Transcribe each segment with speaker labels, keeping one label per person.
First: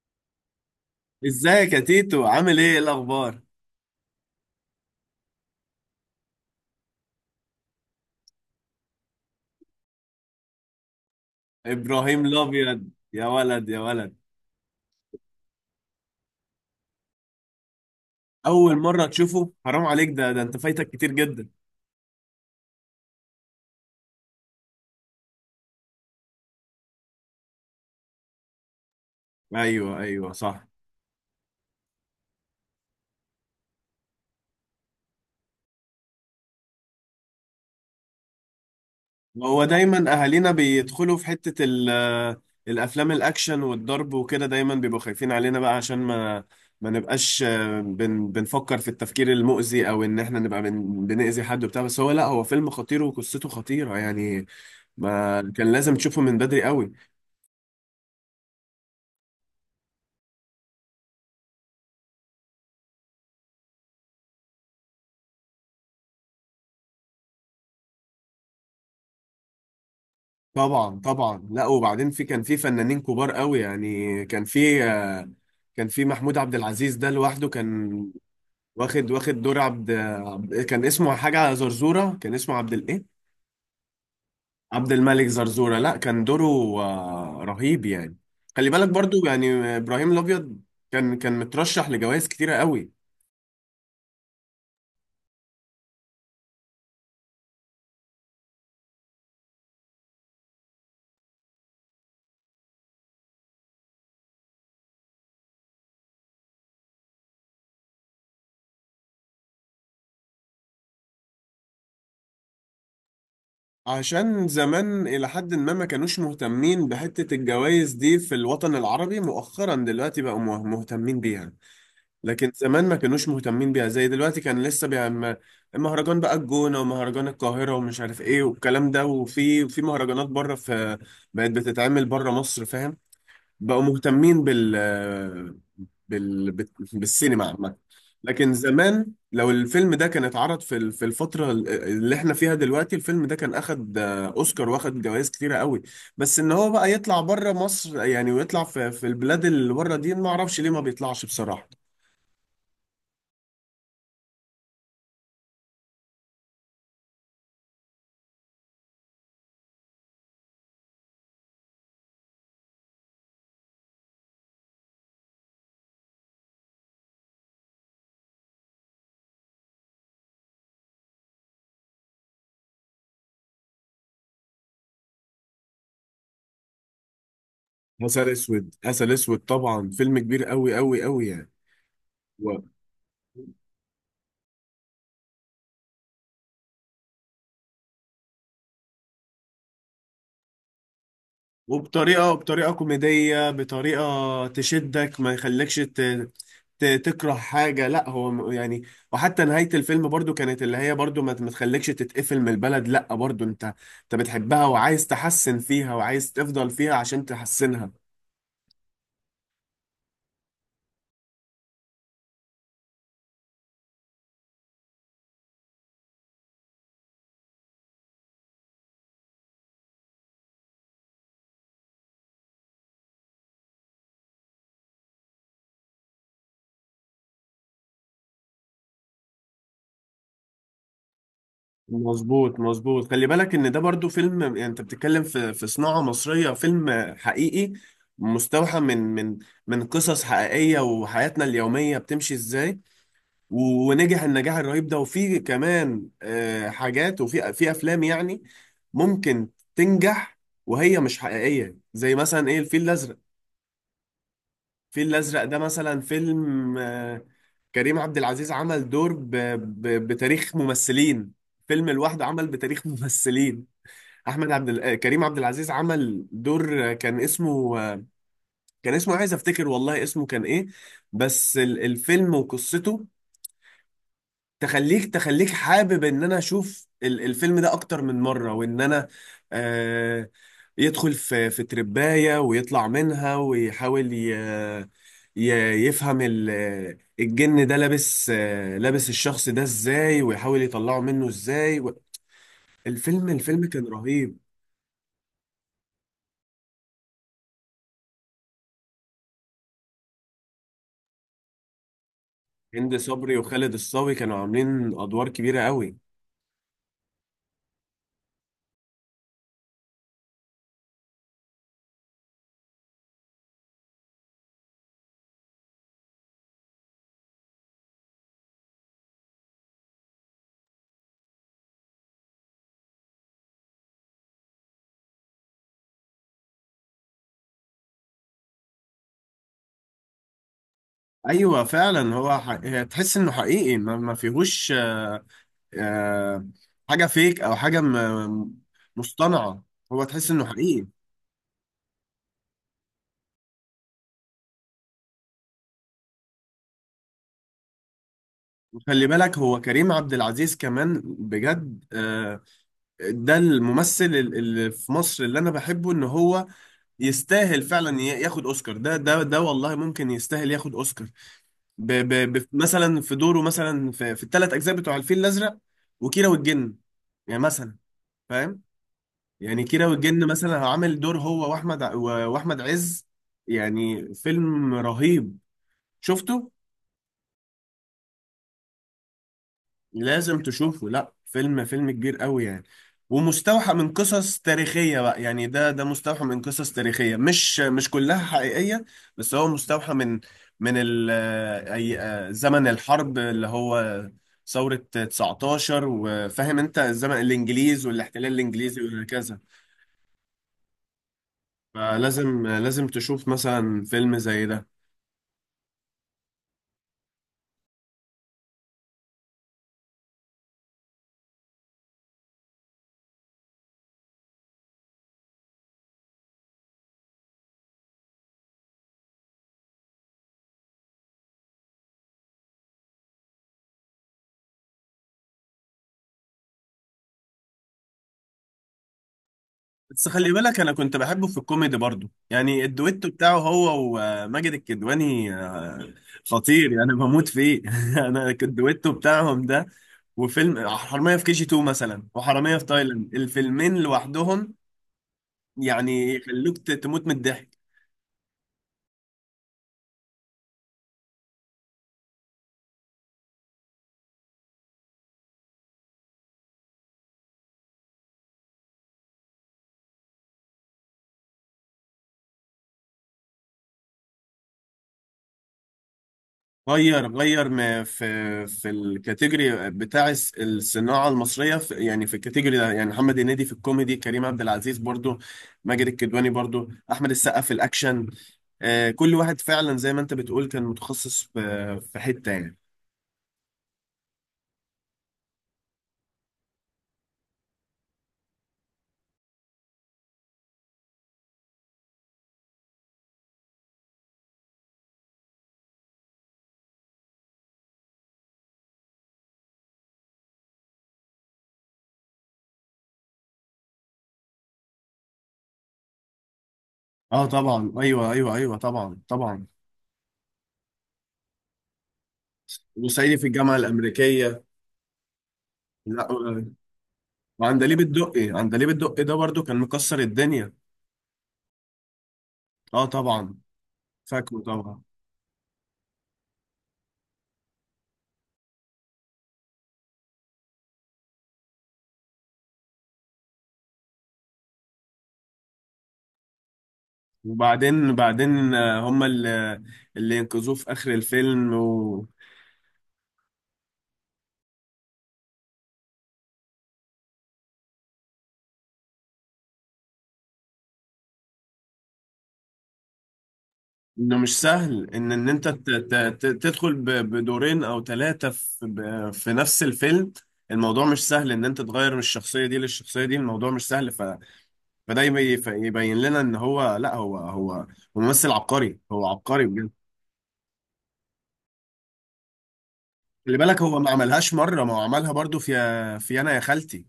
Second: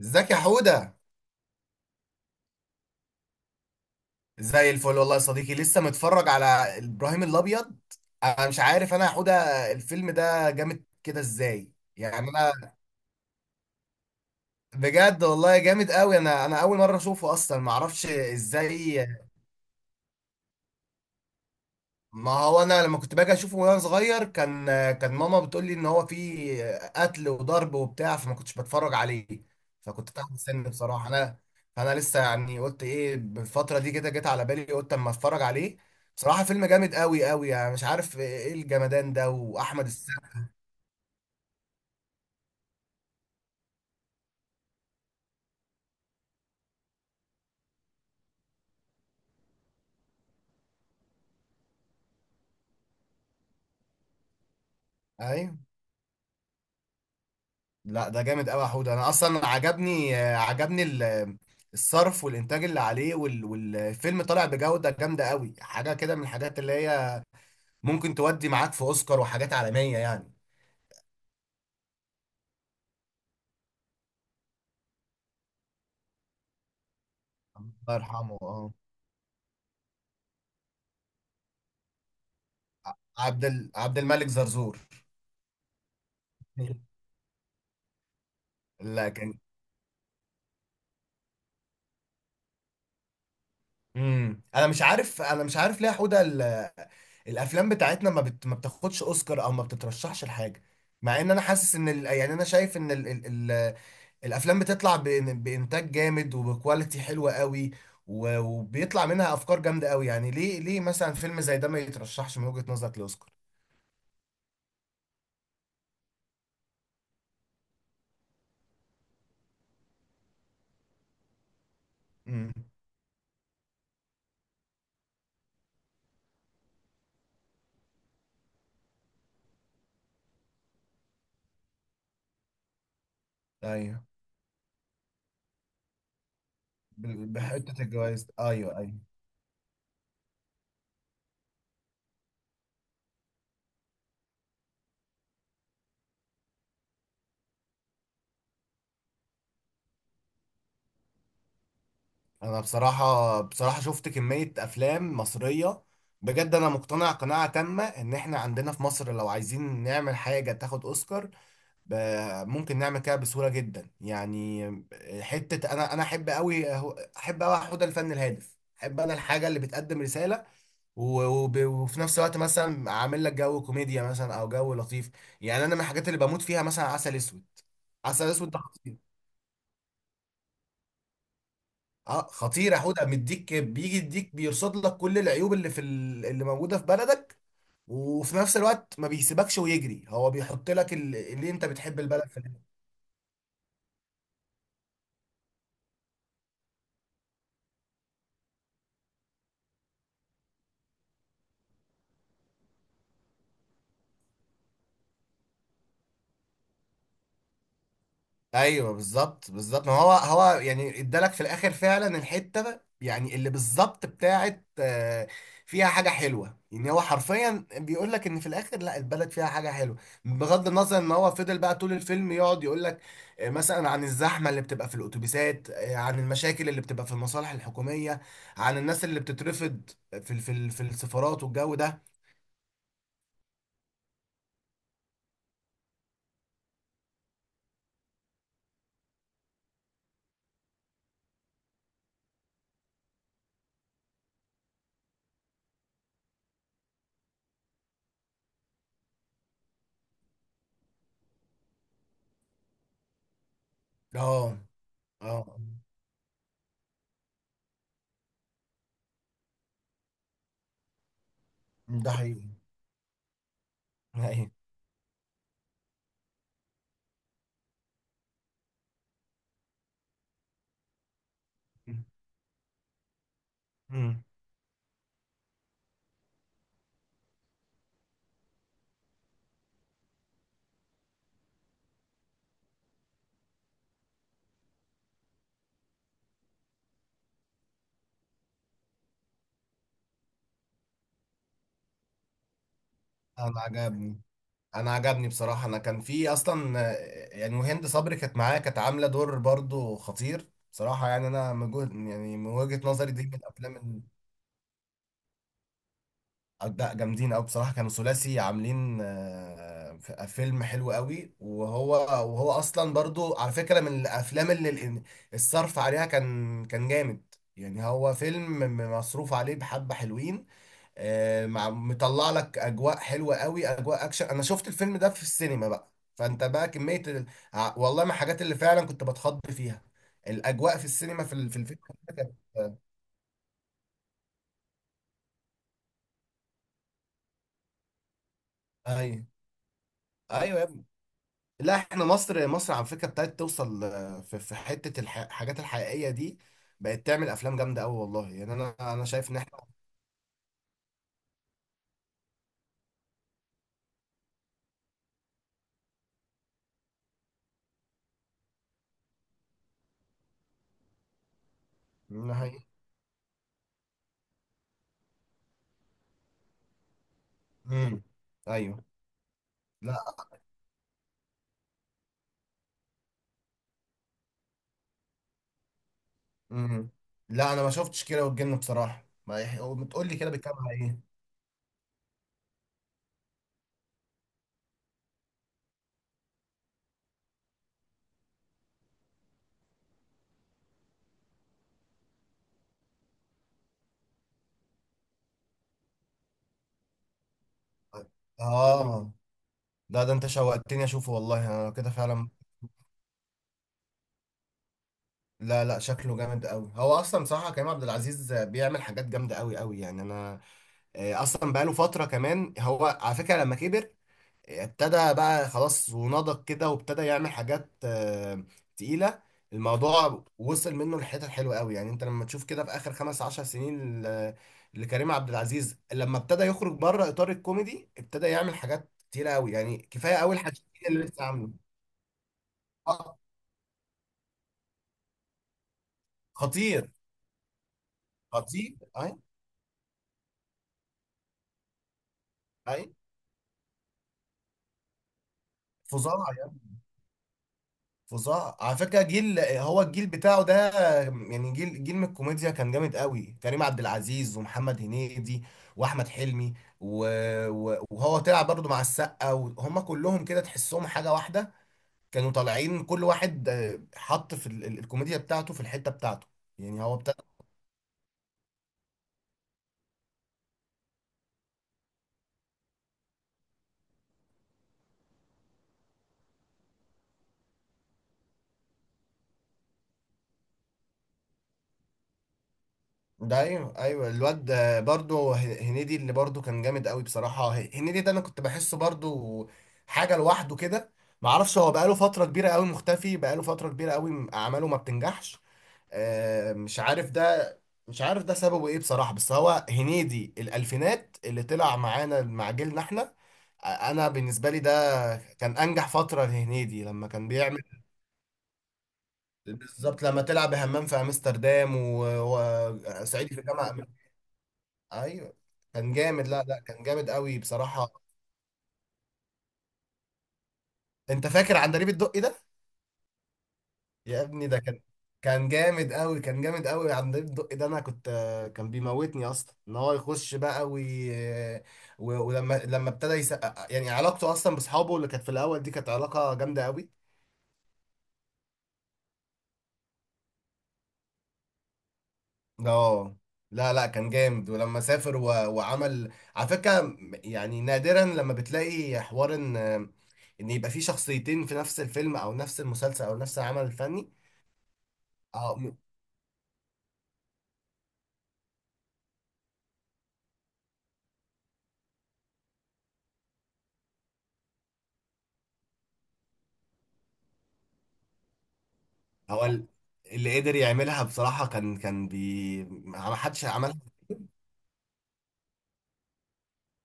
Speaker 1: ازيك يا حودة؟
Speaker 2: ازيك يا تيتو، عامل ايه؟ إيه الاخبار؟
Speaker 1: زي الفل والله يا صديقي، لسه متفرج على ابراهيم الابيض. انا مش عارف انا يا حودة، الفيلم ده جامد كده ازاي؟
Speaker 2: ابراهيم
Speaker 1: يعني انا
Speaker 2: الابيض يا ولد يا ولد.
Speaker 1: بجد والله جامد قوي. انا اول مرة اشوفه اصلا، ما اعرفش
Speaker 2: اول مره
Speaker 1: ازاي.
Speaker 2: تشوفه؟ حرام عليك، ده انت فايتك كتير جدا.
Speaker 1: ما هو انا لما كنت باجي اشوفه وانا صغير، كان ماما بتقول لي ان هو فيه قتل وضرب وبتاع، فما كنتش بتفرج عليه.
Speaker 2: ايوه
Speaker 1: فكنت تحت
Speaker 2: ايوه
Speaker 1: السن
Speaker 2: صح.
Speaker 1: بصراحه انا. فانا لسه يعني قلت ايه، بالفتره دي كده جت على بالي قلت اما اتفرج عليه. بصراحه فيلم جامد قوي قوي يعني، مش عارف ايه الجمدان ده،
Speaker 2: هو
Speaker 1: واحمد
Speaker 2: دايما
Speaker 1: السقا.
Speaker 2: اهالينا بيدخلوا في الافلام الاكشن والضرب وكده، دايما بيبقوا خايفين علينا بقى عشان ما نبقاش بنفكر في التفكير المؤذي، او ان احنا نبقى بنأذي حد وبتاع. بس هو لا، هو فيلم خطير وقصته خطيره يعني، ما
Speaker 1: ايوه.
Speaker 2: كان لازم تشوفه من بدري قوي.
Speaker 1: لا، ده جامد قوي يا حوده. انا اصلا عجبني عجبني الصرف والانتاج اللي عليه، والفيلم طالع بجوده جامده قوي، حاجه كده من الحاجات اللي هي ممكن تودي معاك في اوسكار وحاجات عالميه يعني.
Speaker 2: طبعا طبعا. لا، وبعدين في كان في فنانين كبار قوي يعني، كان في كان في محمود عبد العزيز، ده لوحده
Speaker 1: الله
Speaker 2: كان
Speaker 1: يرحمه، اه.
Speaker 2: واخد دور، كان اسمه حاجة زرزورة، كان اسمه عبد الايه؟
Speaker 1: عبد الملك زرزور.
Speaker 2: عبد الملك زرزورة. لا كان دوره رهيب يعني. خلي بالك
Speaker 1: لا.
Speaker 2: برضو يعني، ابراهيم الابيض كان مترشح لجوائز كتيرة قوي.
Speaker 1: انا مش عارف، انا مش عارف ليه يا حوده، الافلام بتاعتنا ما، ما بتاخدش اوسكار او ما بتترشحش لحاجه، مع ان انا حاسس ان يعني انا شايف ان الافلام بتطلع بانتاج جامد وبكواليتي حلوه قوي، وبيطلع منها افكار جامده قوي. يعني ليه، ليه مثلا فيلم زي ده ما يترشحش من وجهه نظرك لاوسكار؟
Speaker 2: عشان زمان إلى حد ما ما كانوش مهتمين بحتة الجوائز دي في الوطن العربي، مؤخرا دلوقتي بقوا مهتمين بيها. لكن
Speaker 1: امم
Speaker 2: زمان ما كانوش مهتمين بيها زي دلوقتي، كان لسه بيعمل مهرجان بقى الجونة ومهرجان القاهرة ومش عارف ايه والكلام ده، وفي مهرجانات بره، في بقت بتتعمل بره مصر، فاهم؟ بقوا
Speaker 1: ايوه.
Speaker 2: مهتمين بال بال-
Speaker 1: ب...
Speaker 2: بالسينما عامة.
Speaker 1: بحته الجوائز،
Speaker 2: لكن
Speaker 1: ايوه ايوه.
Speaker 2: زمان لو الفيلم ده كان اتعرض في في الفترة اللي احنا فيها دلوقتي، الفيلم ده كان اخد اوسكار، واخد جوائز كتيرة قوي. بس ان هو بقى يطلع بره مصر يعني، ويطلع في البلاد اللي بره دي، ما اعرفش ليه ما بيطلعش بصراحة.
Speaker 1: انا بصراحه بصراحه شفت كميه افلام مصريه، بجد انا مقتنع قناعه تامه ان احنا عندنا في مصر لو عايزين نعمل حاجه تاخد اوسكار، ممكن نعمل كده بسهوله جدا يعني. حته انا احب قوي، احب قوي، احب الفن الهادف، احب انا الحاجه اللي بتقدم رساله، وفي نفس الوقت مثلا عامل لك جو كوميديا مثلا او جو لطيف. يعني انا من الحاجات اللي بموت فيها مثلا عسل اسود.
Speaker 2: عسل
Speaker 1: عسل اسود ده
Speaker 2: اسود،
Speaker 1: خطير.
Speaker 2: عسل اسود طبعا، فيلم كبير قوي قوي قوي يعني.
Speaker 1: اه،
Speaker 2: و-
Speaker 1: خطير يا حوده. مديك بيجي يديك بيرصد لك كل العيوب اللي في اللي موجوده في بلدك، وفي نفس الوقت ما بيسيبكش ويجري، هو بيحط لك اللي انت بتحب البلد
Speaker 2: وبطريقه
Speaker 1: في.
Speaker 2: بطريقه كوميديه، بطريقه تشدك، ما يخليكش تكره حاجه. لا هو يعني، وحتى نهايه الفيلم برضو كانت، اللي هي برضو ما تخليكش تتقفل من البلد، لا برضو انت انت بتحبها وعايز تحسن فيها وعايز تفضل فيها عشان تحسنها.
Speaker 1: ايوه بالظبط، بالظبط. ما هو هو يعني ادالك في الاخر فعلا الحته، يعني اللي بالظبط بتاعت فيها حاجه حلوه. يعني هو حرفيا بيقول لك ان في الاخر لا، البلد فيها حاجه حلوه، بغض النظر ان هو فضل بقى طول الفيلم يقعد يقول لك مثلا عن الزحمه اللي بتبقى في الاتوبيسات، عن المشاكل اللي بتبقى في المصالح الحكوميه، عن الناس اللي بتترفض في في السفارات والجو ده.
Speaker 2: مظبوط مظبوط. خلي بالك ان ده برضو فيلم، يعني انت بتتكلم في صناعة مصرية، فيلم حقيقي مستوحى من قصص حقيقية وحياتنا اليومية بتمشي ازاي. ونجح النجاح الرهيب ده. وفي كمان حاجات، وفي افلام يعني ممكن تنجح وهي مش حقيقية، زي مثلا ايه، الفيل الازرق.
Speaker 1: اه
Speaker 2: الفيل الازرق
Speaker 1: اه.
Speaker 2: ده مثلا فيلم كريم عبد العزيز عمل دور بتاريخ ممثلين، فيلم
Speaker 1: ده
Speaker 2: لوحده عمل
Speaker 1: حقيقي.
Speaker 2: بتاريخ ممثلين.
Speaker 1: ده
Speaker 2: احمد
Speaker 1: حقيقي.
Speaker 2: عبد ال... آه، كريم عبد العزيز عمل دور كان اسمه كان اسمه، عايز افتكر والله اسمه كان ايه، بس الفيلم وقصته
Speaker 1: مم.
Speaker 2: تخليك، تخليك حابب ان انا اشوف الفيلم ده اكتر من مرة، وان انا آه يدخل في ترباية ويطلع منها، ويحاول ي... يفهم الجن ده لابس، لابس الشخص ده ازاي، ويحاول يطلعه منه ازاي. الفيلم،
Speaker 1: انا
Speaker 2: الفيلم كان
Speaker 1: عجبني،
Speaker 2: رهيب.
Speaker 1: بصراحه. انا كان في اصلا، يعني وهند صبري كانت معايا، كانت عامله دور برضو خطير بصراحه، يعني انا من يعني من وجهه
Speaker 2: هند
Speaker 1: نظري دي
Speaker 2: صبري
Speaker 1: من
Speaker 2: وخالد
Speaker 1: الافلام
Speaker 2: الصاوي كانوا عاملين ادوار كبيره قوي.
Speaker 1: لا، جامدين قوي بصراحه. كانوا ثلاثي عاملين فيلم حلو قوي. وهو اصلا برضو على فكره من الافلام اللي الصرف عليها كان جامد. يعني هو فيلم مصروف عليه بحبه حلوين، مع مطلع لك اجواء حلوه قوي، اجواء اكشن. انا شفت الفيلم ده في السينما بقى، فانت بقى كميه والله من الحاجات اللي فعلا كنت بتخض فيها الاجواء في السينما في في
Speaker 2: ايوه
Speaker 1: الفيلم
Speaker 2: فعلا،
Speaker 1: ده كانت.
Speaker 2: هو هي تحس انه حقيقي، ما, ما فيهوش آه، حاجه فيك، او حاجه
Speaker 1: ايوه
Speaker 2: مصطنعه. هو تحس انه
Speaker 1: ايوه يا
Speaker 2: حقيقي.
Speaker 1: ابني. لا، احنا مصر، مصر على فكره ابتدت توصل في حته الحاجات الحقيقيه دي، بقت تعمل افلام جامده قوي والله. يعني انا
Speaker 2: وخلي
Speaker 1: انا شايف
Speaker 2: بالك
Speaker 1: ان
Speaker 2: هو
Speaker 1: احنا
Speaker 2: كريم عبد العزيز كمان بجد ده الممثل اللي في مصر اللي انا بحبه، ان هو يستاهل فعلا ياخد اوسكار. ده والله ممكن يستاهل ياخد اوسكار،
Speaker 1: نهاية.
Speaker 2: مثلا في دوره مثلا في الثلاث اجزاء بتوع الفيل الازرق، وكيرة والجن، يعني مثلا،
Speaker 1: امم
Speaker 2: فاهم؟
Speaker 1: ايوه.
Speaker 2: يعني كيرة
Speaker 1: لا.
Speaker 2: والجن مثلا، عامل دور هو واحمد عز، يعني فيلم رهيب، شفته.
Speaker 1: امم لا، انا ما شفتش كده والجن بصراحه، ما يح... تقول لي كده
Speaker 2: لازم
Speaker 1: بيتكلم على
Speaker 2: تشوفه، لا
Speaker 1: ايه.
Speaker 2: فيلم، فيلم كبير قوي يعني. ومستوحى من قصص تاريخية بقى يعني، ده مستوحى من قصص تاريخية، مش كلها حقيقية، بس هو مستوحى من من ال أي زمن الحرب، اللي هو ثورة 19، وفاهم انت الزمن، الانجليز والاحتلال الانجليزي
Speaker 1: اه،
Speaker 2: وهكذا.
Speaker 1: لا ده انت شوقتني اشوفه والله، انا لو كده فعلا
Speaker 2: فلازم لازم تشوف مثلا فيلم زي ده.
Speaker 1: لا لا، شكله جامد قوي. هو اصلا صراحه كريم عبد العزيز بيعمل حاجات جامده قوي قوي يعني. انا اصلا بقاله فتره، كمان هو على فكره لما كبر، ابتدى بقى خلاص ونضج كده، وابتدى يعمل حاجات تقيله. الموضوع وصل منه لحتت حلوه قوي، يعني انت لما تشوف كده في اخر 15 سنين لكريم عبد العزيز، لما ابتدى يخرج بره اطار الكوميدي، ابتدى يعمل حاجات كتيره قوي يعني
Speaker 2: بس
Speaker 1: كفايه
Speaker 2: خلي
Speaker 1: اول حاجه
Speaker 2: بالك انا كنت
Speaker 1: اللي
Speaker 2: بحبه
Speaker 1: لسه
Speaker 2: في
Speaker 1: عامله،
Speaker 2: الكوميدي برضو يعني، الدويتو
Speaker 1: آه،
Speaker 2: بتاعه هو وماجد الكدواني، خطير يعني،
Speaker 1: خطير.
Speaker 2: انا بموت فيه. انا
Speaker 1: خطير
Speaker 2: الدويتو
Speaker 1: اي،
Speaker 2: بتاعهم ده، وفيلم حرامية في كي جي 2 مثلا، وحرامية في
Speaker 1: اي.
Speaker 2: تايلاند، الفيلمين لوحدهم يعني
Speaker 1: فظاعه
Speaker 2: يخلوك
Speaker 1: يعني،
Speaker 2: تموت من الضحك.
Speaker 1: فظاعه على فكره. جيل، هو الجيل بتاعه ده يعني، جيل جيل من الكوميديا كان جامد قوي. كريم عبد العزيز ومحمد هنيدي واحمد حلمي، و... وهو طلع برضه مع السقا، وهم كلهم كده تحسهم حاجه واحده. كانوا طالعين كل واحد حط في الكوميديا بتاعته في الحته بتاعته، يعني هو
Speaker 2: غير ما في الكاتيجوري بتاع الصناعة المصرية، في يعني في الكاتيجوري ده، يعني محمد هنيدي في الكوميدي، كريم عبد العزيز برضو، ماجد الكدواني برضو، أحمد السقا في الأكشن، كل واحد فعلا زي ما أنت بتقول كان متخصص في حتة يعني.
Speaker 1: ده. ايوه ايوه، الواد برضو هنيدي اللي برضو كان جامد قوي بصراحه. هنيدي ده انا كنت بحسه برضو حاجه لوحده كده. ما اعرفش، هو بقاله فتره كبيره قوي مختفي، بقاله فتره كبيره قوي، اعماله ما بتنجحش. مش عارف ده، سببه ايه بصراحه. بس هو هنيدي الالفينات اللي طلع معانا مع جيلنا احنا، انا بالنسبه لي ده كان انجح فتره لهنيدي، لما
Speaker 2: اه
Speaker 1: كان بيعمل
Speaker 2: طبعا، ايوه ايوه ايوه، طبعا طبعا.
Speaker 1: بالظبط لما تلعب همام في امستردام
Speaker 2: وصعيدي في
Speaker 1: وسعيدي في
Speaker 2: الجامعة
Speaker 1: الجامعه.
Speaker 2: الأمريكية.
Speaker 1: ايوه كان
Speaker 2: لا،
Speaker 1: جامد. لا لا، كان جامد قوي
Speaker 2: وعندليب
Speaker 1: بصراحه.
Speaker 2: الدقي، عندليب الدقي ده برضو كان مكسر الدنيا.
Speaker 1: انت فاكر عندليب الدقي ده؟
Speaker 2: اه طبعا،
Speaker 1: يا
Speaker 2: فاكره
Speaker 1: ابني ده
Speaker 2: طبعا.
Speaker 1: كان، كان جامد قوي. عندليب الدقي ده انا كنت، كان بيموتني اصلا ان هو يخش بقى ولما ابتدى يسقق، يعني علاقته اصلا باصحابه اللي كانت في الاول دي كانت علاقه جامده قوي.
Speaker 2: وبعدين هما اللي، اللي ينقذوه في آخر الفيلم.
Speaker 1: اه، لا لا، كان جامد. ولما سافر، وعمل على فكره، يعني نادرا لما بتلاقي حوار ان يبقى في شخصيتين في نفس الفيلم او نفس المسلسل او نفس العمل الفني.
Speaker 2: انه مش سهل ان انت
Speaker 1: اه،
Speaker 2: تدخل بدورين او ثلاثة في نفس الفيلم. الموضوع مش سهل ان انت تغير من الشخصية دي للشخصية دي، الموضوع مش سهل. فده يبين لنا ان هو لا، هو ممثل عبقري، هو عبقري
Speaker 1: هو
Speaker 2: بجد.
Speaker 1: اللي قدر يعملها بصراحة، كان ما
Speaker 2: خلي
Speaker 1: حدش
Speaker 2: بالك هو
Speaker 1: عملها.
Speaker 2: ما عملهاش مرة، ما هو عملها برضو في أنا يا خالتي،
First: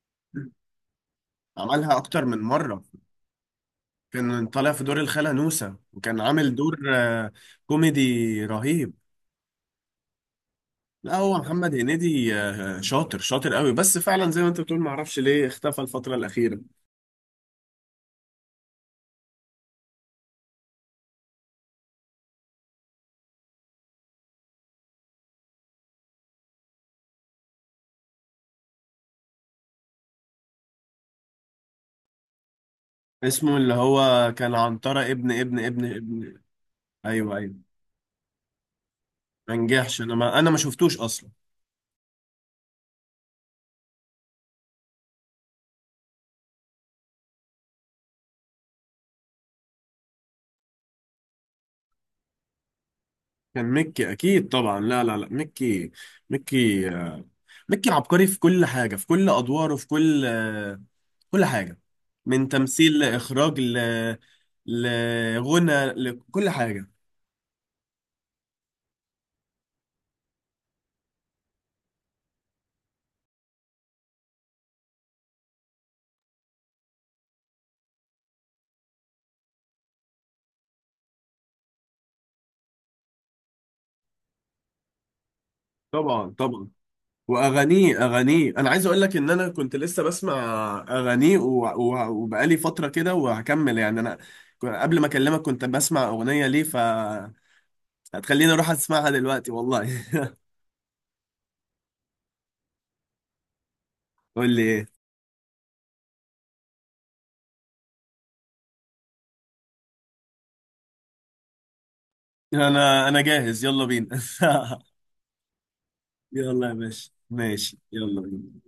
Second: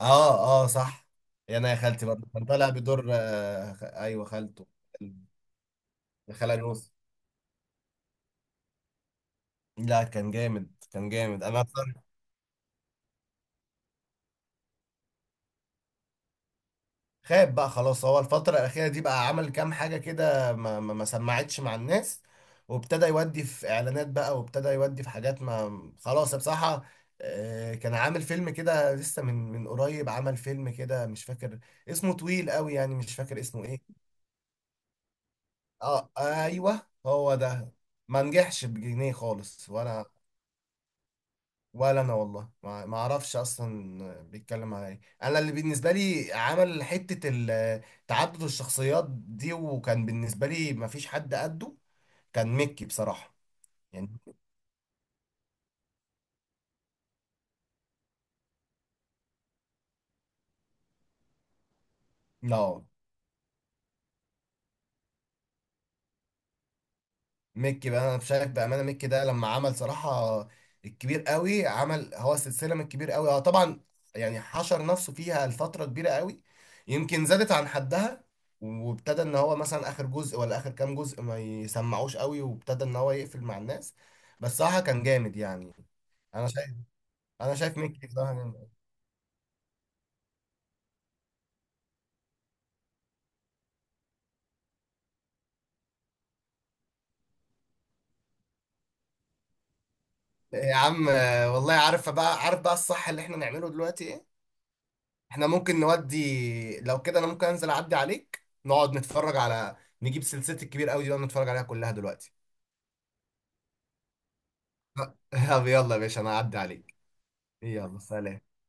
Speaker 1: اه اه صح. يعني انا يا
Speaker 2: عملها
Speaker 1: خالتي
Speaker 2: أكتر
Speaker 1: برضه
Speaker 2: من
Speaker 1: كان طالع
Speaker 2: مرة.
Speaker 1: بدور آه ايوه
Speaker 2: كان
Speaker 1: خالته.
Speaker 2: طالع في دور الخالة نوسة، وكان عامل
Speaker 1: خالة
Speaker 2: دور
Speaker 1: نوس.
Speaker 2: كوميدي رهيب.
Speaker 1: لا كان جامد،
Speaker 2: لا هو
Speaker 1: انا.
Speaker 2: محمد هنيدي شاطر قوي، بس فعلا زي ما انت بتقول معرفش ليه اختفى الفترة الأخيرة.
Speaker 1: خاب بقى خلاص. هو الفترة الأخيرة دي بقى عمل كام حاجة كده ما سمعتش مع الناس، وابتدى يودي في إعلانات بقى، وابتدى يودي في حاجات. ما خلاص بصراحة. كان عامل فيلم كده لسه من قريب، عمل فيلم كده مش فاكر اسمه، طويل قوي يعني مش فاكر
Speaker 2: اسمه
Speaker 1: اسمه
Speaker 2: اللي
Speaker 1: ايه.
Speaker 2: هو كان عنترة ابن ابن ابن
Speaker 1: اه
Speaker 2: ابن
Speaker 1: ايوه هو
Speaker 2: ايوه ايوه.
Speaker 1: ده. ما نجحش بجنيه
Speaker 2: ما
Speaker 1: خالص
Speaker 2: نجحش،
Speaker 1: ولا.
Speaker 2: انا ما شفتوش اصلا.
Speaker 1: ولا انا والله ما اعرفش اصلا بيتكلم على ايه. انا اللي بالنسبه لي عمل حته تعدد الشخصيات دي، وكان بالنسبه لي ما فيش حد قده، كان ميكي بصراحه
Speaker 2: كان ميكي
Speaker 1: يعني.
Speaker 2: اكيد طبعا، لا لا لا ميكي، ميكي ميكي عبقري في كل حاجه، في كل ادواره، في كل كل حاجه، من
Speaker 1: لا،
Speaker 2: تمثيل، لاخراج، لغنى، لكل حاجه.
Speaker 1: ميكي بقى انا بشارك بامانه. ميكي ده لما عمل صراحه الكبير قوي، عمل هو السلسله من الكبير قوي هو طبعا، يعني حشر نفسه فيها لفتره كبيره قوي، يمكن زادت عن حدها، وابتدى ان هو مثلا اخر جزء ولا اخر كام جزء ما يسمعوش قوي، وابتدى ان هو يقفل مع الناس، بس صراحه كان جامد يعني.
Speaker 2: طبعا
Speaker 1: انا
Speaker 2: طبعا.
Speaker 1: شايف،
Speaker 2: واغانيه،
Speaker 1: ميكي صراحه
Speaker 2: اغانيه،
Speaker 1: جامد.
Speaker 2: انا عايز اقول لك ان انا كنت لسه بسمع اغانيه. وبقالي فتره كده وهكمل يعني انا، قبل ما اكلمك كنت بسمع اغنيه ليه، ف هتخليني اروح اسمعها دلوقتي والله.
Speaker 1: يا عم، والله عارف بقى، عارف بقى الصح اللي احنا نعمله دلوقتي ايه؟
Speaker 2: قول لي ايه.
Speaker 1: احنا ممكن نودي لو كده، انا ممكن انزل اعدي عليك، نقعد نتفرج على، نجيب سلسلة الكبير قوي دي ونقعد نتفرج عليها كلها دلوقتي.
Speaker 2: انا انا جاهز، يلا بينا.
Speaker 1: طب يلا يا باشا، انا اعدي
Speaker 2: يلا يا
Speaker 1: عليك.
Speaker 2: باشا ماشي،
Speaker 1: يلا
Speaker 2: يلا
Speaker 1: سلام.
Speaker 2: بينا.